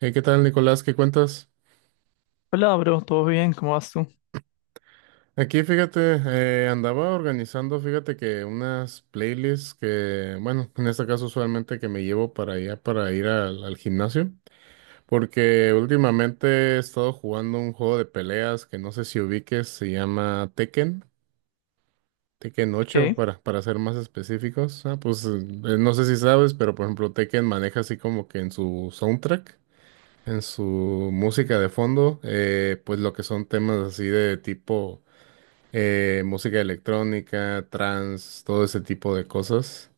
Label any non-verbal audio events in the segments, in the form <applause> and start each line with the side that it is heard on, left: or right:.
right: ¿Qué tal, Nicolás? ¿Qué cuentas?
left: Hola, bro, ¿todo bien? ¿Cómo vas tú?
right: Aquí, fíjate, andaba organizando, fíjate que unas playlists que, bueno, en este caso usualmente que me llevo para allá para ir al gimnasio, porque últimamente he estado jugando un juego de peleas que no sé si ubiques, se llama Tekken ocho
left: Qué
right: para ser más específicos. Ah, pues no sé si sabes, pero por ejemplo Tekken maneja así como que en su soundtrack, en su música de fondo, pues lo que son temas así de tipo música electrónica, trance, todo ese tipo de cosas.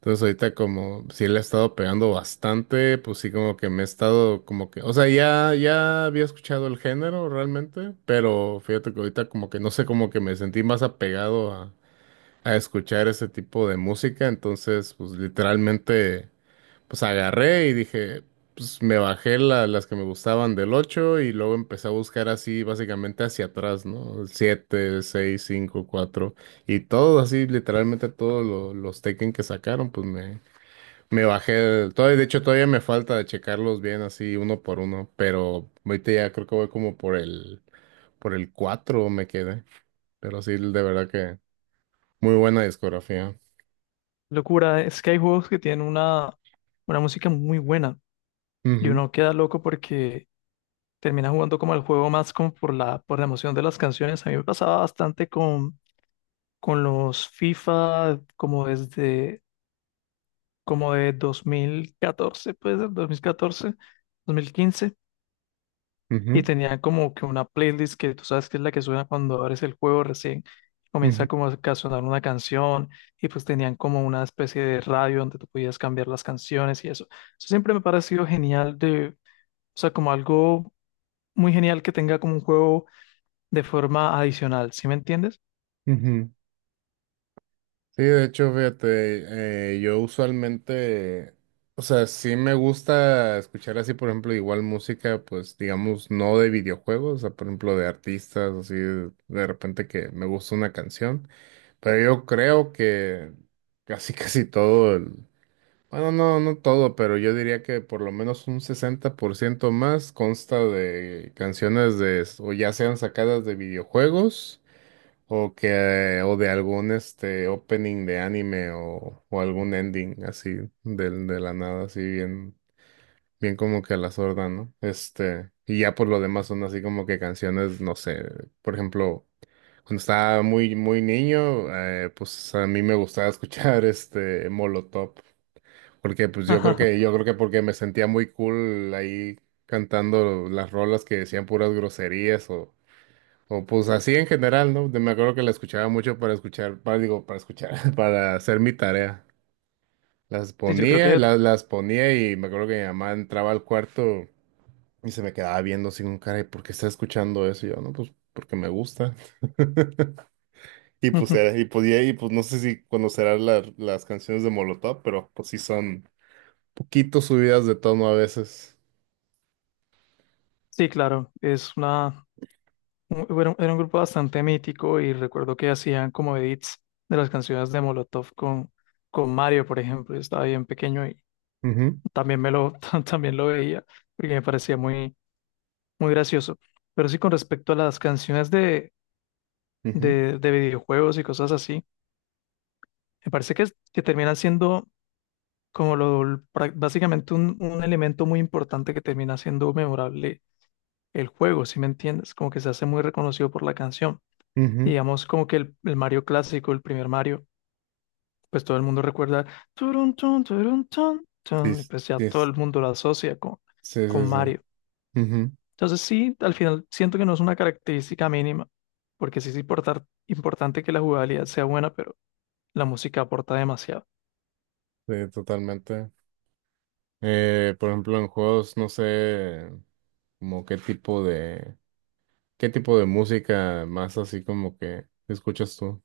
right: Entonces ahorita como sí le he estado pegando bastante, pues sí como que me he estado como que, o sea, ya había escuchado el género realmente, pero fíjate que ahorita como que no sé, como que me sentí más apegado a escuchar ese tipo de música, entonces pues literalmente. Pues agarré y dije, pues me bajé las que me gustaban del 8 y luego empecé a buscar así básicamente hacia atrás, ¿no? 7, 6, 5, 4 y todo así, literalmente todos los Tekken que sacaron, pues me bajé, todavía, de hecho todavía me falta de checarlos bien así uno por uno, pero ahorita ya creo que voy como por el 4 me quedé, pero sí, de verdad que muy buena discografía.
left: locura, es que hay juegos que tienen una música muy buena y
right: Ujú,
left: uno queda loco porque termina jugando como el juego más como por la emoción de las canciones. A mí me pasaba bastante con los FIFA como desde como de 2014, puede ser dos mil catorce 2015. Y
right: ujú,
left: tenía como que una playlist que tú sabes que es la que suena cuando abres el juego recién,
right: ujú,
left: comienza como a sonar una canción y pues tenían como una especie de radio donde tú podías cambiar las canciones y eso. Eso siempre me ha parecido genial, de, o sea, como algo muy genial que tenga como un juego de forma adicional, ¿sí me entiendes?
right: ujú. Sí, de hecho, fíjate, yo usualmente, o sea, sí me gusta escuchar así, por ejemplo, igual música, pues digamos, no de videojuegos, o sea, por ejemplo, de artistas, así, de repente que me gusta una canción, pero yo creo que casi, <laughs> casi todo el, bueno, no, no todo, pero yo diría que por lo menos un 60% más consta de canciones de, o ya sean sacadas de videojuegos. O que, o de algún este opening de anime o algún ending así del de la nada, así bien, bien como que a la sorda, ¿no? Este, y ya por lo demás son así como que canciones, no sé, por ejemplo, cuando estaba muy, muy niño, pues a mí me gustaba escuchar <laughs> este Molotov, porque pues
left: <laughs>
right: yo creo
left: Ajá.
right: que, yo creo que porque me sentía muy cool ahí cantando las rolas que decían puras groserías o pues así en general, ¿no? Me acuerdo que la escuchaba mucho para escuchar, para, digo, para escuchar, <laughs> para hacer mi tarea. Las
left: Sí, yo creo
right: ponía,
left: que,
right: las ponía y me acuerdo que mi mamá entraba al cuarto y se me quedaba viendo así con cara, ¿y por qué está escuchando eso? Y yo, no, pues porque me gusta. <laughs> Y pues
left: <laughs>
right: era, y podía, y pues no sé si conocerás las canciones de Molotov, pero pues sí son poquito subidas de tono a veces.
left: sí, claro, es una era un grupo bastante mítico y recuerdo que hacían como edits de las canciones de Molotov con Mario, por ejemplo. Yo estaba bien pequeño y
right: Ujú,
left: también me lo, <laughs> también lo veía porque me parecía muy gracioso. Pero sí, con respecto a las canciones de videojuegos y cosas así, me parece que que terminan siendo como lo, básicamente un elemento muy importante que termina siendo memorable el juego, ¿si me entiendes? Como que se hace muy reconocido por la canción,
right: ujú, ujú.
left: digamos como que el Mario clásico, el primer Mario, pues todo el mundo recuerda turun, tun,
right: Sí,
left: tun, y
right: sí,
left: pues ya todo el mundo lo asocia
right: sí, sí,
left: con
right: sí.
left: Mario.
right: Ujú,
left: Entonces sí, al final siento que no es una característica mínima, porque sí es importante que la jugabilidad sea buena, pero la música aporta demasiado.
right: sí, totalmente. Por ejemplo, en juegos, no sé, como qué tipo de música más así como que escuchas tú.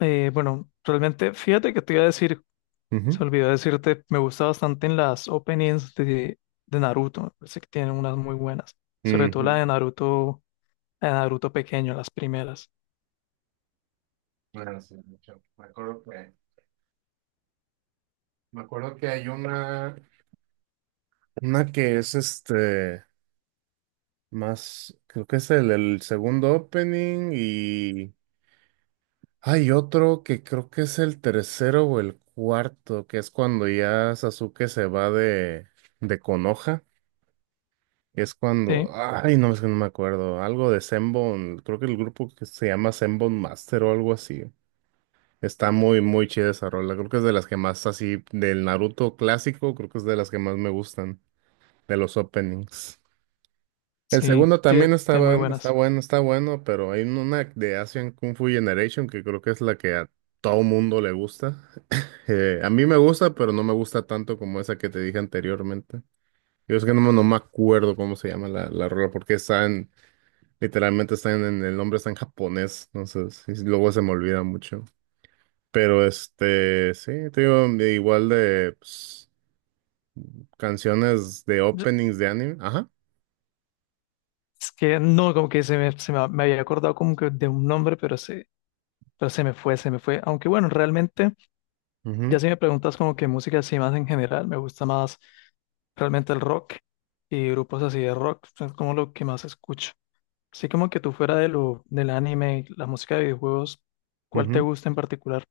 left: Bueno, realmente, fíjate que te iba a decir,
right: Ujú.
left: se olvidó decirte, me gusta bastante en las openings de Naruto, me parece que tienen unas muy buenas, sobre todo la
right: Ujú.
left: de Naruto a Naruto pequeño, las primeras.
right: Bueno sí, mucho. Me acuerdo que hay una que es este, más, creo que es el segundo opening y hay otro que creo que es el tercero o el cuarto, que es cuando ya Sasuke se va de Konoha. Es cuando,
left: Sí,
right: ay, no, es que no me acuerdo, algo de Zenbone, creo que el grupo que se llama Zenbone Master o algo así. Está muy, muy chida esa rola, creo que es de las que más así, del Naruto clásico, creo que es de las que más me gustan, de los openings. El
left: sí,
right: segundo también
left: tiene,
right: está
left: tiene muy
right: bueno, está
left: buenas.
right: bueno, está bueno, pero hay una de Asian Kung Fu Generation que creo que es la que a todo mundo le gusta. A mí me gusta, pero no me gusta tanto como esa que te dije anteriormente. Yo es que no, me no me acuerdo cómo se llama la rola, porque está literalmente está el nombre está en japonés, entonces sí, luego se me olvida mucho. Pero este, sí, te digo, de igual de pues, canciones de
left: Yo-
right: openings de anime. Ajá.
left: Es que no, como que me había acordado como que de un nombre, pero pero se me fue. Aunque bueno, realmente, ya si me preguntas como que música así más en general, me gusta más realmente el rock y grupos así de rock, es como lo que más escucho. Así como que tú, fuera de lo, del anime, y la música de videojuegos,
right: Ujú,
left: ¿cuál
right: ujú.
left: te gusta en particular?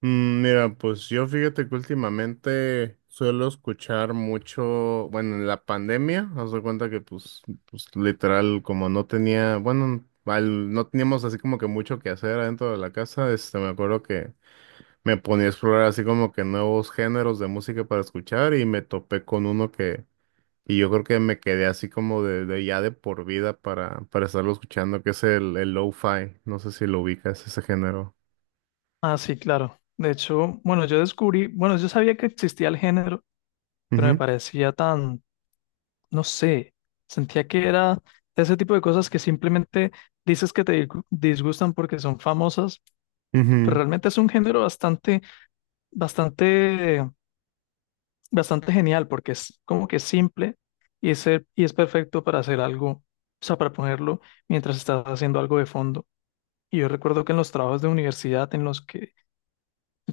right: Mm, mira, pues yo fíjate que últimamente suelo escuchar mucho, bueno, en la pandemia, haz de cuenta que pues literal, como no tenía, bueno, no teníamos así como que mucho que hacer adentro de la casa, este, me acuerdo que me ponía a explorar así como que nuevos géneros de música para escuchar y me topé con uno que, y yo creo que me quedé así como de ya de por vida para estarlo escuchando, que es el lo-fi. No sé si lo ubicas, ese género.
left: Ah, sí, claro. De hecho, bueno, yo descubrí, bueno, yo sabía que existía el género, pero me
right: Ujú,
left: parecía tan, no sé, sentía que era ese tipo de cosas que simplemente dices que te disgustan porque son famosas, pero
right: ujú,
left: realmente es un género bastante, bastante genial porque es como que simple y es, y es perfecto para hacer algo, o sea, para ponerlo mientras estás haciendo algo de fondo. Y yo recuerdo que en los trabajos de universidad en los que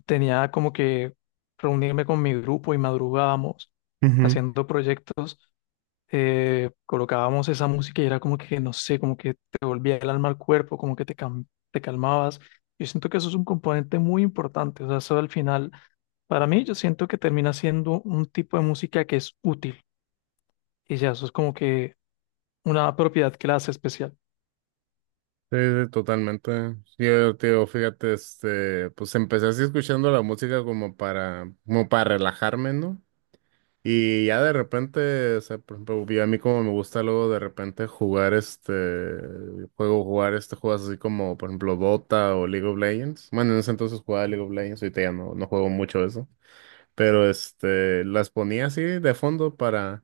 left: tenía como que reunirme con mi grupo y madrugábamos
right: ujú.
left: haciendo proyectos, colocábamos esa música y era como que, no sé, como que te volvía el alma al cuerpo, como que te, te calmabas. Yo siento que eso es un componente muy importante, o sea, eso al final, para mí yo siento que termina siendo un tipo de música que es útil y ya, eso es como que una propiedad que la hace especial.
right: Sí, sí, totalmente. Sí, yo te digo, fíjate, este, pues empecé así escuchando la música como para, como para relajarme, ¿no? Y ya de repente, o sea, por ejemplo, yo a mí como me gusta luego de repente jugar este juego, jugar este juegos así como, por ejemplo, Dota o League of Legends. Bueno, en ese entonces jugaba League of Legends, ahorita ya no, no juego mucho eso. Pero este, las ponía así de fondo para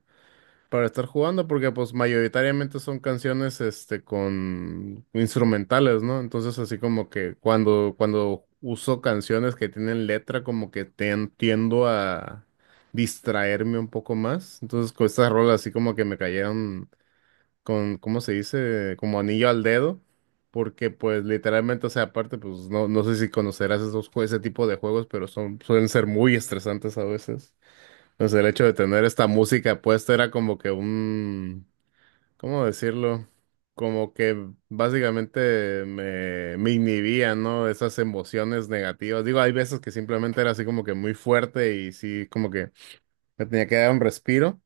right: para estar jugando, porque pues mayoritariamente son canciones este con instrumentales, ¿no? Entonces así como que cuando uso canciones que tienen letra, como que tiendo a distraerme un poco más. Entonces con estas rolas así como que me cayeron con, ¿cómo se dice? Como anillo al dedo. Porque pues literalmente, o sea, aparte, pues no, no sé si conocerás esos, ese tipo de juegos, pero son, suelen ser muy estresantes a veces. Pues el hecho de tener esta música puesta era como que un, ¿cómo decirlo? Como que básicamente me inhibía, ¿no? Esas emociones negativas. Digo, hay veces que simplemente era así como que muy fuerte y sí, como que me tenía que dar un respiro,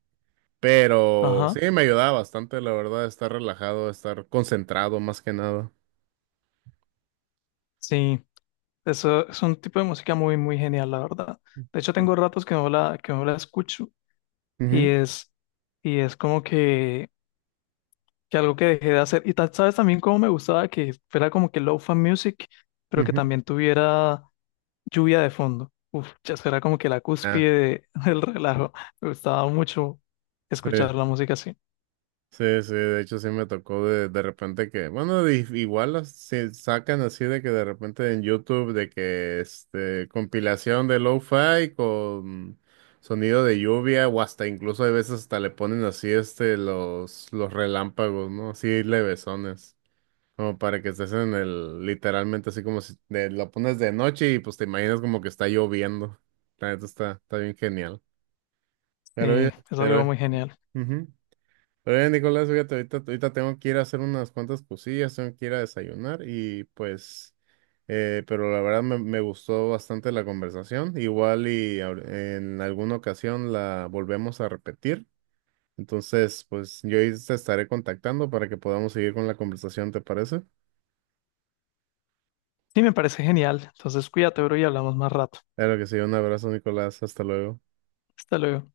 right: pero sí
left: Ajá,
right: me ayudaba bastante, la verdad, estar relajado, estar concentrado más que nada.
left: sí, eso es un tipo de música muy genial, la verdad. De hecho,
right: Mm.
left: tengo ratos que no la escucho y
right: Ujú,
left: es, y es como que algo que dejé de hacer. Y tal, sabes, también cómo me gustaba que fuera como que low fan music, pero que
right: ujú.
left: también tuviera lluvia de fondo. Uf, ya eso era como que la
right: Ah,
left: cúspide <laughs> del relajo. Me gustaba mucho
right: sí.
left: escuchar la música así.
right: Sí, sí, de hecho sí me tocó de repente que, bueno, igual se sacan así de que de repente en YouTube de que este compilación de lo-fi con sonido de lluvia o hasta incluso hay veces hasta le ponen así este los relámpagos, ¿no? Así levesones, como para que estés en el literalmente así como si lo pones de noche y pues te imaginas como que está lloviendo. La neta está bien genial. Pero oye,
left: Sí, es
right: pero
left: algo
right: oye.
left: muy genial.
right: Ujú. Oye, Nicolás, fíjate, ahorita, ahorita tengo que ir a hacer unas cuantas cosillas, tengo que ir a desayunar y pues, pero la verdad me gustó bastante la conversación. Igual y en alguna ocasión la volvemos a repetir. Entonces, pues yo ahí te estaré contactando para que podamos seguir con la conversación, ¿te parece?
left: Sí, me parece genial. Entonces cuídate, bro, y hablamos más rato.
right: Claro que sí, un abrazo, Nicolás, hasta luego.
left: Hasta luego.